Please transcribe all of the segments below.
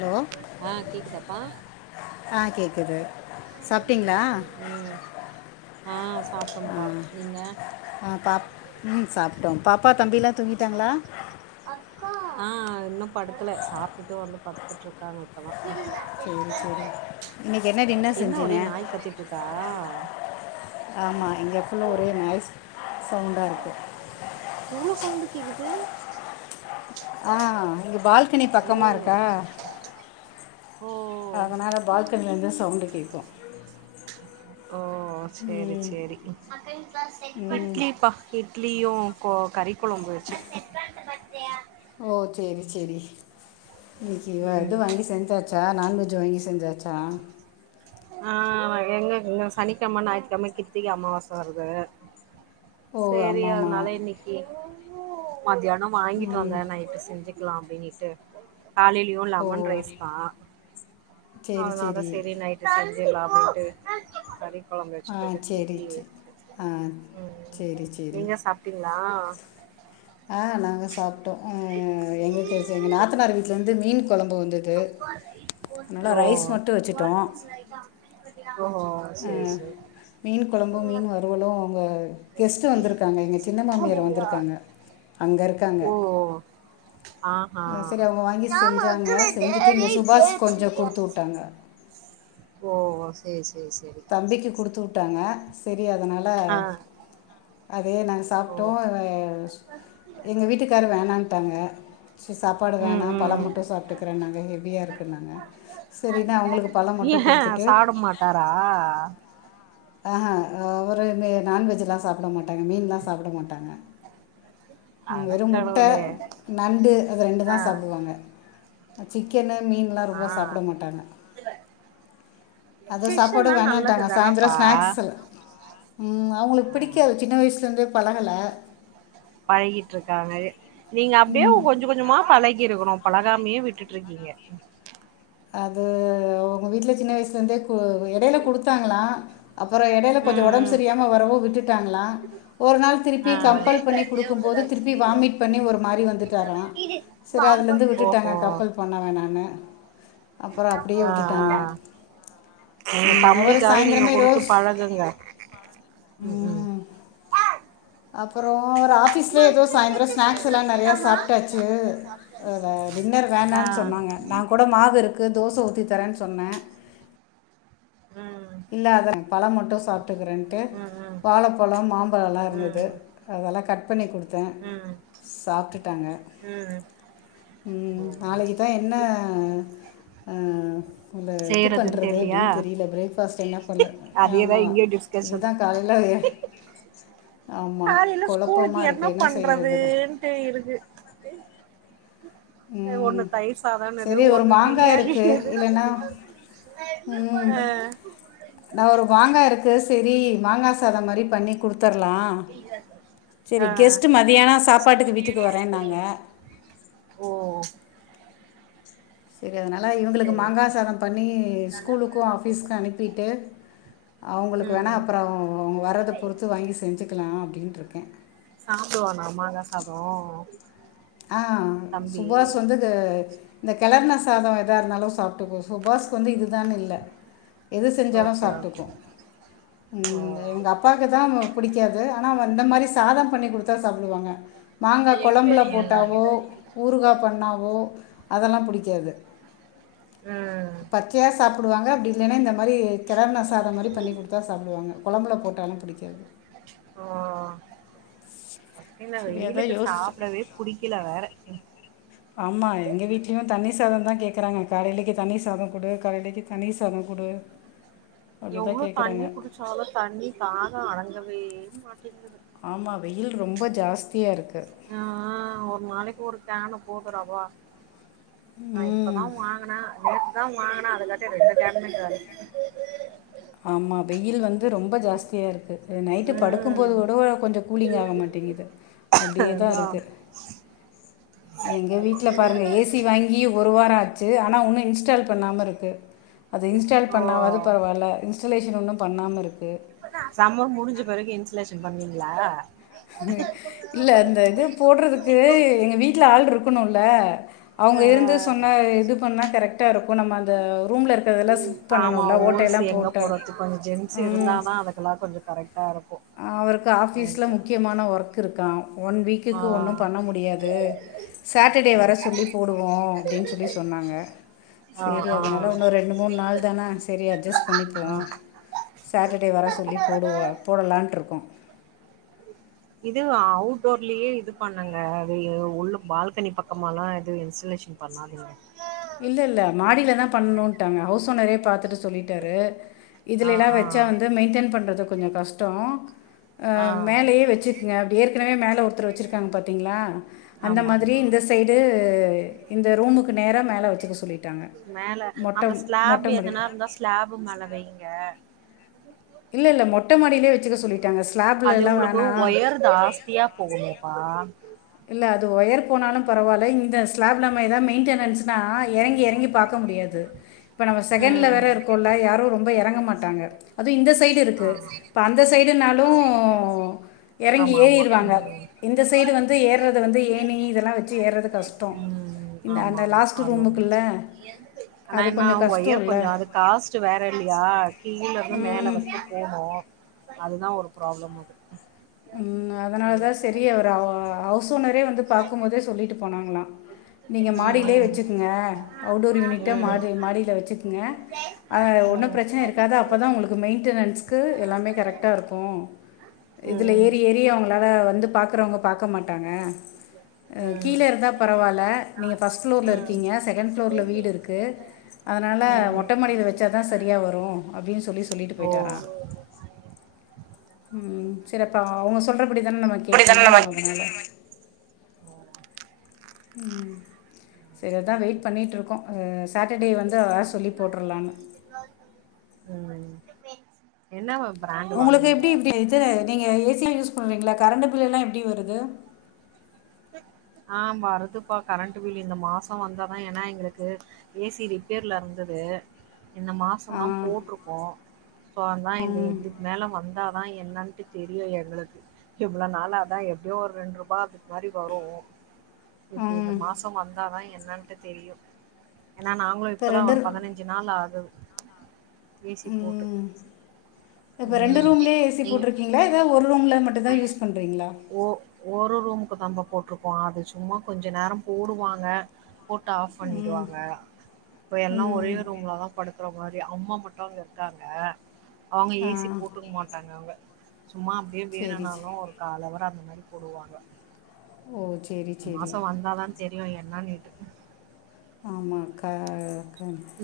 Hello ஆ கேக்குதாப்பா ஆ கேக்குது சாப்ட்டீங்களா ம் ஆ ஆ சாப்ட்டோம்ப்பா நீங்க ஆ பாம் சாப்பிட்டோம் பாப்பா தம்பிலாம் தூங்கிட்டாங்களா ஆஹ் இன்னும் படுக்கல சாப்ட்டுட்டு வந்து படுத்துட்டுருக்காங்க இப்போதா சரி சரி இன்றைக்கி என்ன டின்னர் என்ன செஞ்சீங்க ஒரே நாய் கத்திட்டு இருக்கா ஆமாம் இங்கே ஃபுல்லாக ஒரே நாய்ஸ் சவுண்டாக இருக்குது எவ்ளவு சவுண்டு கேக்குது ஆஹ் இங்க பால் க்கனி பக்கமா ஐயயோ இருக்கா ஓ அதனால் பால்கனிலேருந்து சவுண்டு கேட்கும் ஓ சேரி ம் சேரி ம் இட்லிப் பா இட்லியு இப்போ கறி கொழம்பு வச்ச ஓ சேரி சேரி இன்னக்கு ம் எது வாங்கி செஞ்சாச்சா நான்வெஜ் ஜூ வாங்கி செஞ்சாச்சா ஆஹ் எங்கங்க சனிக்கிழம ஞாயி்த்துக்கிழம கிருத்திக அமாவாச வருது ஓ சரி ஆமாம்மா அதனால இன்னைக்கி மத்தியானோ வாங்கிட் ம் வந்தே நைட்டு செஞ்சுக்லாம் டின்னிட்டு காலலியு ஓ லமன் ரைஸ் தா சரி அதனால சரி செரி நைட் ஞ்சிக்லா அப்டின்ட்டு கறி கொழம்பு ஆ வச்சுட்டு சேரி இட்லி ச் ஆ ம் சேரி சேரி நீங்க சாப்ட்டீங்களா ஆ நாங்க சாப்டோம் ஆ எங்குளுக்கு எங்க நாத்தனார் வீட்லர்ந்து மீன் கொழம்பு வந்துது அதனால ஓ ரைஸ் மட்டு வச்சிட்டோ ஓ ஆ சேரி சேரி மீன் கொலம்பும் மீன் வருவலும் அவுங்க கெஸ்ட்டு வந்துருக்காங்க எங்க சின்ன மாமியாரு வந்துருக்காங்க அங்கருக் காங்க ஓ ஆஹா அ செரி அவுங்க வாங்கி செஞ்சாங்க செஞ்சிட்டு இங்க சுபாஸ்க் கொஞ்சோ குடுத்து உட்டாங்க சுபாசேஸ் தம்பிக்கு குடுத்து உட் ட்டாங்க செரி அதனால ஆ அதே நாங் ஓ சாப்ட்டோம் அ எங்க வீட்டுக்காரு வேனான் டங்க சாப்பாடு ம் வேணா ம் பழம் மட்டு சாப்ட்டுக்குறேன்னாங்க ஹெவியாருக்கு குன்னாங்க செரினு அவுங்ளுக்கு பழோ மட்டு குடுத்துட்டு ஆ ஆஹா அவரு வந்து நான்வெஜுலா சாப்ட மாட்டாங்க மீன்லா சாப்ட மாட்டாங்க ம் வெறும் முட்ட அடக்கடவுளே நண்டு அது ரெண்டு தா ஆ சாப்டுவாங்க அ சிக்கன்னு மீன்லா ஆ ரொம்ப சாப்ட மாட்டாங்க அதா ஃபிஷ் சாப்பாடு எல்லா நல்லது வேணான்டாங்க சாய்ந்தரோ தானப்பா ஸ்நாக்ஸ் ம் அவுங்களுக் ஆ பிடிக்காது சின்ன வயஸ்லருந்தே பலஹல பழகிட்ருக்காங்க நீங்க அப்டியே கொஞ்சோ கொஞ்சோமா பழகிருக்கணு பழகாமயே விட்டுட்ருக்கிங்க அது உங்க வீட்ல சின்ன வயசுலருந்தே கு எடைய்ல குடுத்தாங்ளா அப்புறோ எடையில கொஞ்சோ ம் ஒடம்ப் ம் சரியாம வரவோ விட்டுட் டாங்ளா ஒரு நாள் ஆ திரிப்பி கம்ப்பல் பண்ணி குடுக்கும்போது திருப்பி வாமிட் பண்ணி ஒரு மாறி வந்துட்டாரா செரி அதுலந்து விட்டுட்டாங்க ஓஹோ கம்ப்பல் பண்ண வேணான்னு அப்றோ ஆ அப்டியே ஆ விட்டுட்டாங்க உங்க உம் அவரு தம்பிக்காவது நீங்க சாய்ந்தரமே குடுத்து ரோஸ் பழகுங்க ம் ம் உம் அப்புறோ ஒரு ஆஃபீஸ்ல எதோ சாய்ந்துரோ ஸ்நாக்ஸெல்லா நெறைய சாப்ட்டாச்சி டின்னர் அ வேண்டா ஆ சொன்னாங்க நாங் மாவு இருக்கு தோச ஊத்தி தரன்னு சொன்ன உம் இல்ல அத பழ மட்டு சாப் புட்க்குரேன்னுட்டு ம் ம் வாழப்பழம் மாம்பழம் ம் இருந்தது அதெல்லா கட் தண்ணிய குடுத் தா ம் சாப்ட்டுடாங்க ம் ம் நாளைக்கு தா என்ன அ இந்த இது செய்யறதுன்னு பண்றது தெர்லியா அப்டின் தெரியலா பிரெக் பஸெல்லா தொல்ல அதேதா ஆமா இங்கயு டிஸ்கஷன் இதுதா காலையில எ காலில ஸ்கூலுக்கு என்ன இருக்குது செய்கிறதுன்னு பண்றதூன்ட்டு இருக்கு ம் ஒண்ணு தயிர் சாதொன்னுது சரி ஒரு ஒண்ணு மாங்காய் இருக்குது பிரியாணினுது இல்லைன்னா ஆ நா ஒரு வாங்கா இருக்கு ஸ் செரி மாங்கா சாதம் மாரி பண்ணி குடுத் தர்லா செரி ஆ ஆ கெஸ்ட்டு மத்தியானொ சப்பாட்டுக்கு வீட்டுக்கு வரேன்னாங்க ஓ ங்கனால இவங்களுக்கு சரி மாங்கா சரி. சாதம் பண்ணி ஸ்கூலுக்கு ஆஃபீஸ்கு அனுப்பிட்டு அவுங்களுக்கு வேணா ம் அப்பறோ அவங்க வர்றத பொறுத்து வாங்கி செஞ்சுக்குலா அப்டின்ருக் கே சாப்டுவானா மாங்கா சாதோ ஆ தம்பி சுபாஷ் வந்து க இந்த கெளர்ண சாதோ எதா இருந்தாலு சாப்ட்டுக்கு சுபாஷ்க்கு வந்து இதுதானு இல்ல எது செஞ்சாலு ஓகே ஓகே சாப்ட்டுக்கு ஓ ம் இவுங்க அப்பாக்குதா புடிக்காது ஆனா அவ அந்த மாரி சாதம் பண்ணி குடுத்தா சாப்டுவாங்க மாங்கா கொழம்புல போட் ட்டாவோ ஊறுகா பண்ணாவோ அதெல்லா புடிக் காது ம் பச்சையா சாப்டுவாங்க அப்டி இல்லன்னா இந்த மாரி கெளர்ண சாதம் மாரி பண்ணி குடுத்தா சாப்டுவாங்க கொழம்புல போட்டால்லா புடிக்காது ஓ இந்த சரி அதான் வெயிலுக்கு யோசிச்சு சாப்டவே புடிக்கல வேற சாதொந்தா கேக்குறாங்க காலையிலேக்கி தண்ணி சாதொ குடு காலையிலேக்கி தண்ணி சாதொ குடு எவ்ளோ தண்ணி குடிச்சாலு தண்ணி தாகொ அடங்கவே மாட்டேங்கிது ஆமா வெயில் ரொம்ப ஜாஸ்தியா இருக் கு ஆ [unintelligible] நாளைக்கு ஒரு ஃபேன போடுற வா நா ம் இப்பதா வாங்குன வே ஆமா [unintelligible] ஆமா வெயில் வந் து ரொம்ப ஜாஸ்தியா இருக்கு அ நைட்டு படுக்கும் போது ம் கூடோ கொஞ்சம் கூலிங் ஆக மாட்டிக்கிது அப்டியேதா அதா இருக்கு எங்க வீட்ல பாருங்க ஏ சி வாங்கி ஒரு வாரோ ஆ ச்சு ஆனா உன்னு இன்ஸ்டால் பண்ணாமருக்கு அது இன்ஸ்டால் ஓ பண்ணாவது பரவால்ல ஐசோலேஷன் ஒன்னு பண்ணாம இருக்கு சம்மு முடிஞ்ச பிருகு இ்ன்சுலேச பண்ணீங்ளா இல்ல, அந்த இது போடுறதுக்கு எங்க வீட்டுல ஆள் இருக்கணுல் லா அவங்க ஆ இருந்து சொன்ன இது பண்ணா கரெக்ட்டா இருக்கு நம்ம அத ஆமா ஓல்ஸ் எங்க போட்டு. போடுறது கொஞ்சோ ஜென்ஸ் இருந்தா ம். தா அதுக்கெல்லா கொஞ்சோ கரெக்டா இருக்கு அவருக்கு, ஆபீஸ்ல எனக்கு முக்கியமான ஒர்க் இருக்கு கா ஒன் வீக்குக்கு ஒன்னு ஆ பண்ண முடியாது, சாட்டர்டே ஓகே வர சொல்லி போடுவோ அப்படின் சொல்லி சொன்னாங்க ஆ சரி ஆ அதனால உண்ணு ரெண்டு, மூணு நாள் தானே சரி அட்ஜஸ் பண்ணிப்போ ஆ சாட்டர்டே வர சொல்லி போடுவோ க்காட்ருகோ இது அவுட்டோர்லயே இது பண்ணுங்க அது உள்ள பால்கனி பக்கமாலா இது இன்சுலேஷன் பண்ணாதீங்க இல்லல்ல மாடிலதா பண்ணணுண்ட்டாங்க ஹவுஸ் ஓனரே பாத்துட்டு சொல்லிட்டாரு ஆ இதுலலா ஆ வச்சா வந்து மெயின்டன் பண்றது கொஞ்சோ கஷ்டோ ஆ அஹ மேலயே வச்சுருக்க ஏற்கனவே மேல ஒருத்தர் வச்சுருக்காங்க பாத்தீங்களா அந்த ஆமா மாதிரி ஆமா இந்த சைடு இந்த ரூமுக்கு நேர மேல மொட்டை அந்த ஸ்லாப் மொட்டை மாடி எதனா இருந்தா ஸ்லாப் மேல வைங்க இல்லல்ல மொட்ட மாடிலயே வச்சுக்க சொல்லிட்டாங்க அது ஸ்லாப்லலா உங்களுக்கு வேணா ஒயர் ஜாஸ்தியா போகுமேப்பா அது ஒயர் போனாலு பரவால்ல இந்த ஸ்லாப்ல ந எதாது மெய்ன்டனன்ஸ்னா எறங்கி- எறங்கி பாக்க முடியாது. இப்ப நம்ம செகண்ட்ல வேற ம் இருக்கோம்ல யாரும் ரொம்ப இறங்க மாட்டாங்க அது இந்த சைடு ஆ இருக்கு இப்ப அந்த சைடுனாலும் இறங்கி ஆமா ஆமா ஏறிடுவாங்க இந்த சைடு வந்து ஏறது வந்து ம் ஏனி இதெல்லா வச்சு ஏறது கஷ்டோ ம் இந்த ஆமா அந்த ஆமா லாஸ்ட் அது ஒண்ணு ரூமுக்குள்ள இருக்கு ஆனா அது என்ன கொஞ்சோ க ஒயர் கொஞ்சோ அது காஸ்ட் வேறலயா கீழே இருந்து மேல ம் வரைக்கு போனு அதுதா ப்ராப்ளம் அது உம் அதனாலதா செரி ஒயருக்கு அவரு ஹவுஸ் ஓனரே வந்து பாக்கு போதே சொல்லிட்டு போனாங்கள நீங்க ம் மாடிலே வெச்சுக்ங்க அவுடோர் யூனிட்ட ம் மாடில‌ வெச்சுக்ங்க ம் ஒன்னு ம் பிரச்சன இருக்கது அப்பதா உங்களுக்கு மெயின்டன்ஸ்க்கு எல்லாம கரெக்டா இருக்கு இதுல ஏறி ஏறி அவங்களால வந்து பாக்குறவங்க பாக்க மாட்டாங்க ம் ம் கீழே இருந்தா பரவாயில்ல நீங்கள் ஃபஸ்ட் ம் ஃப்ளோர்ல இருக்கீங்க செகண்ட் ஃப்ளோர்ல வீடு இருக்கு அதனால ம் மொட்டைமாடில வச்ச தா சரியா வரு அப்டின்னு சொல்லி சொல்லிட்டு ஓ போயிட்டாரா சரிப்பா அவங்க சொல்ற அப்டித்தான நம்ம கேட்கணு இப்டித்தான நம்ம அதனால ம் செரி அதா சரி. வெயிட் பண்ணிட்டு இருக்கோ சாட்டர்டே வந்து வர சொல்லி போட்டுருலான்னு ம் என்ன வா உங்களுக்கு எப்படி இப்படி இது நீங்க ஏ சிய யூஸ் பண்றீங்கள்ள கரண்ட் பில்லெல்லா எப்டி வருது ஆ வருதுப்பா கரண்ட் பில் இந்த மாசோ வந்தாதா ஏனா எங்களுக்கு ஏ சி ரிப்பேர்ல இருந்தது இந்த ஆ மாசந்தா போட்டுருக்கோ சோ அதா ம் இதுக்கு மேல வந்தாதா என்னாட்டு தெரியு எங்களுக்கு இவ்வளவு நாளா அதா எப்டியோ ஒரு ரெண்டு ரூபா மாரி வரு இப்ப இந்த ம் மாசோ வந்தாதா என் னன்ட்டு தெரியு ஏனா நாங்களு இப்போ இப்பதா ரெண்டு ஒரு ரூ- பதினஞ்சு நாள் ஆகுது ஏசி போட்டு ம் இப்போ ரெண்டு ம் ரூம்லயே ஏ சி நீங்க போட்டிருக்கீங்களா ஏதா ஒரு ரூம்ல மட்டுந்தா யூஸ் பண்றீங்ளா ஆமா போட்டிருக்கோ அது சும்மா கொஞ்ச நேரோ போடுவாங்க போட்டு ஆஃப் ம் பண்ணிடுவாங்க இப்ப எல்லா ஒரே ம் ரூம்லதா படு இருகுற மாரி அம்மா மட்டு அங்க இருக்காங்க அவுங்க ஆ ஏ சி போட்டுக்க மாட்டாங்க அவுங்க சும்மா அப்படியே சரி வேணுனாலு சரி ஒரு கால் அவர் அந்த மாரி போடுவாங்க ஓ செ மாசோ வந்தாதா தெரியு என்னனு ஆமா க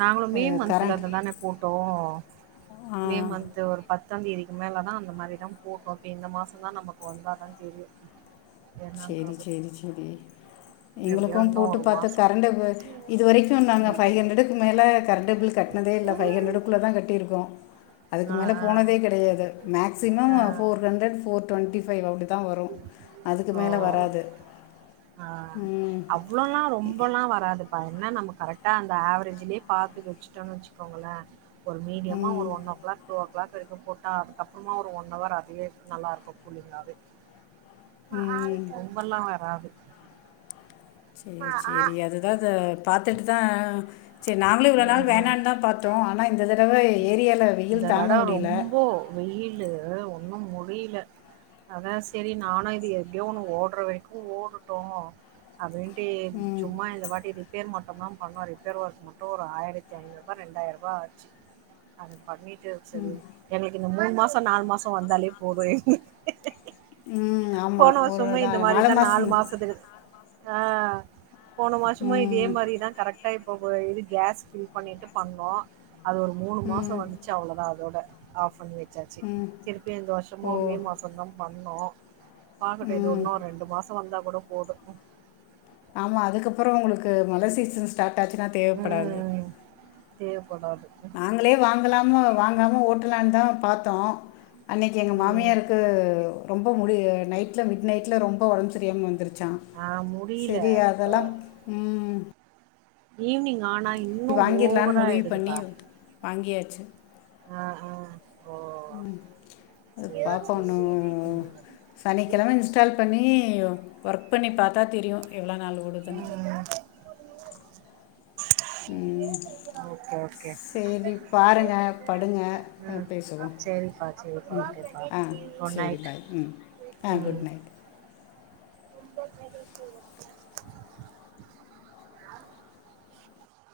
நாங்களு மே மந்த்ல கரண்ட் அததானே போட்டோ ஆ மே மன்த் ஒரு பத்தாந் தேதி இனி மேலதா அந்த மாரிதா போட்டோ இப்ப இந்த மாசந்தா நமக்கு வந்தாதா தெரியு சேரி என்னன்றது சேரி சேரி எப்டியோ எங்களுக்கும் இன்னு போட்டு ஒரு பாத்து மாசோ கரண்ட்டு இதுவரைக்கு நாங்க ஃப்வைவ் ஹண்டரடுக் கு மேல கரண்ட்டு பில் கட்னதே இல்ல ஃவைவ் ஹண்ரட்குள்ளதா கட்டி இருக் கோ அதுக்கு ஆ மேல போனதே ஆ கெடையாது மேக்சிமம் ஆ four hundred four twenty five அப்டிதா வரு ஓ ஆஹ் ம் அவ்ளோல்லா ரொம்பல்லா வராது பா என்ன நம்ம கரெக்டா அந்த ஆவெரேஜ்லயே பாத்து வச்சுட்டோனு வெச்சுக்கோங்களே ஒரு மீடியமா ம் ஒரு one o'clock two clock பெருக்க போட்டா அதுக்கப்பறமா ஒரு ஒன் அவர் அதே நல்லாருக்கூ கூலிங்காவே ம் ரொம்பல்லா வராது சேரி சேரி அதுதா அத பாத்துட்டுதா செரி நாங்ளு இவ்ளோ ம் நாள் ம் வேணான்னு தா பாத்தோ ஆனா இந்த தடவை ம் ஏரியாவில் இந்த வெயில் தாங்க தட முடியல ரொம்போ வெயில்லு ஒன்னூ மூ ரீல அதா செரி நானூ இது எப்டியோ ஒன்னு ஓடுறவரைக்கூ ஓடுட்டூ அப்டின் ட்டு ம் சும்மா இந்த வாட்டி ரிப்பேர் மட் டுந்தா பண்ணோ ரிப்பேர் ஒர்க் மட்டூ ஒரு ஆயிரத்தி ஐநுரூபா ரெண்டாயிரூபா ஆச்சு அது பண்ணிட் ட்டு வச்சது எங்ளுக்கு இந்த மூணு மா சோ நாலு மாசோ வந்தாலே போதூ எங் ம் ஆமாம் போன ஒரு வருஷமூ இந்த நா- மாரிதா நாலு மாதம் மாசத்துக்கு ஆ போன மாசமு இதே ம் மாரிதா கரெக்ட்டா இப் போப இது கேஸ் ஃபில் பண்ணிட்டு பண்ணோ அது ஒரு மூணு மாசோ ம் வந்துச்சு அவ்ளோதா அதோட ஆஃப் பண்ணி சாச்சி ம் திருப்பி இந்த ஓ வருஷமூ மே மாசோந்தா பண் ணோ பாக்கட்டூ இது ம் ஒன்னூ ரெண்டு மாசோ வந்தா கூடப் போதூ ஆமா அதுக்கப்றோ உங்ளுக்கு மழ சீசன் ஸ்டாட் டாச்சினா தேவப்படாது தேவ் நாங்களே வாங்கலாம்னு வாங்காம ஓட்டலான் தா பாத்தோ அன்னைக்கு எங்க ம் மாமியாருக்கு ரொம்ப முடி நைட்ல மிட் நைட்ல ரொம்ப ஒடம்ப் செரியாம வந்துரு ச்சா ஆ முடில செரி அதெல்லா ம் ஈவ்னிங் வாங்கிட்லான்னு முடிவு பண்ணி வாங்கியாச் ச்சு ஆ ஆ ஓ உம் அது பாப்போ இன்னு சனிக்கெழம இன்ஸ்டால் பண்ணி ஒர்க் பண்ணி பாத்தா தெரியு எவ்ளோ நாள் ஓடுதுன்னு ம் உம் ஓகே ஓகே செரி பாருங்க படுங்க அஹ் ம் பேசுவோ சரிப்பா சரிப்பா உம் ஓகேப்பா ஆஹ் குட் செரி நைட் பாய் உம் ஆஹ் ம் குட் நைட்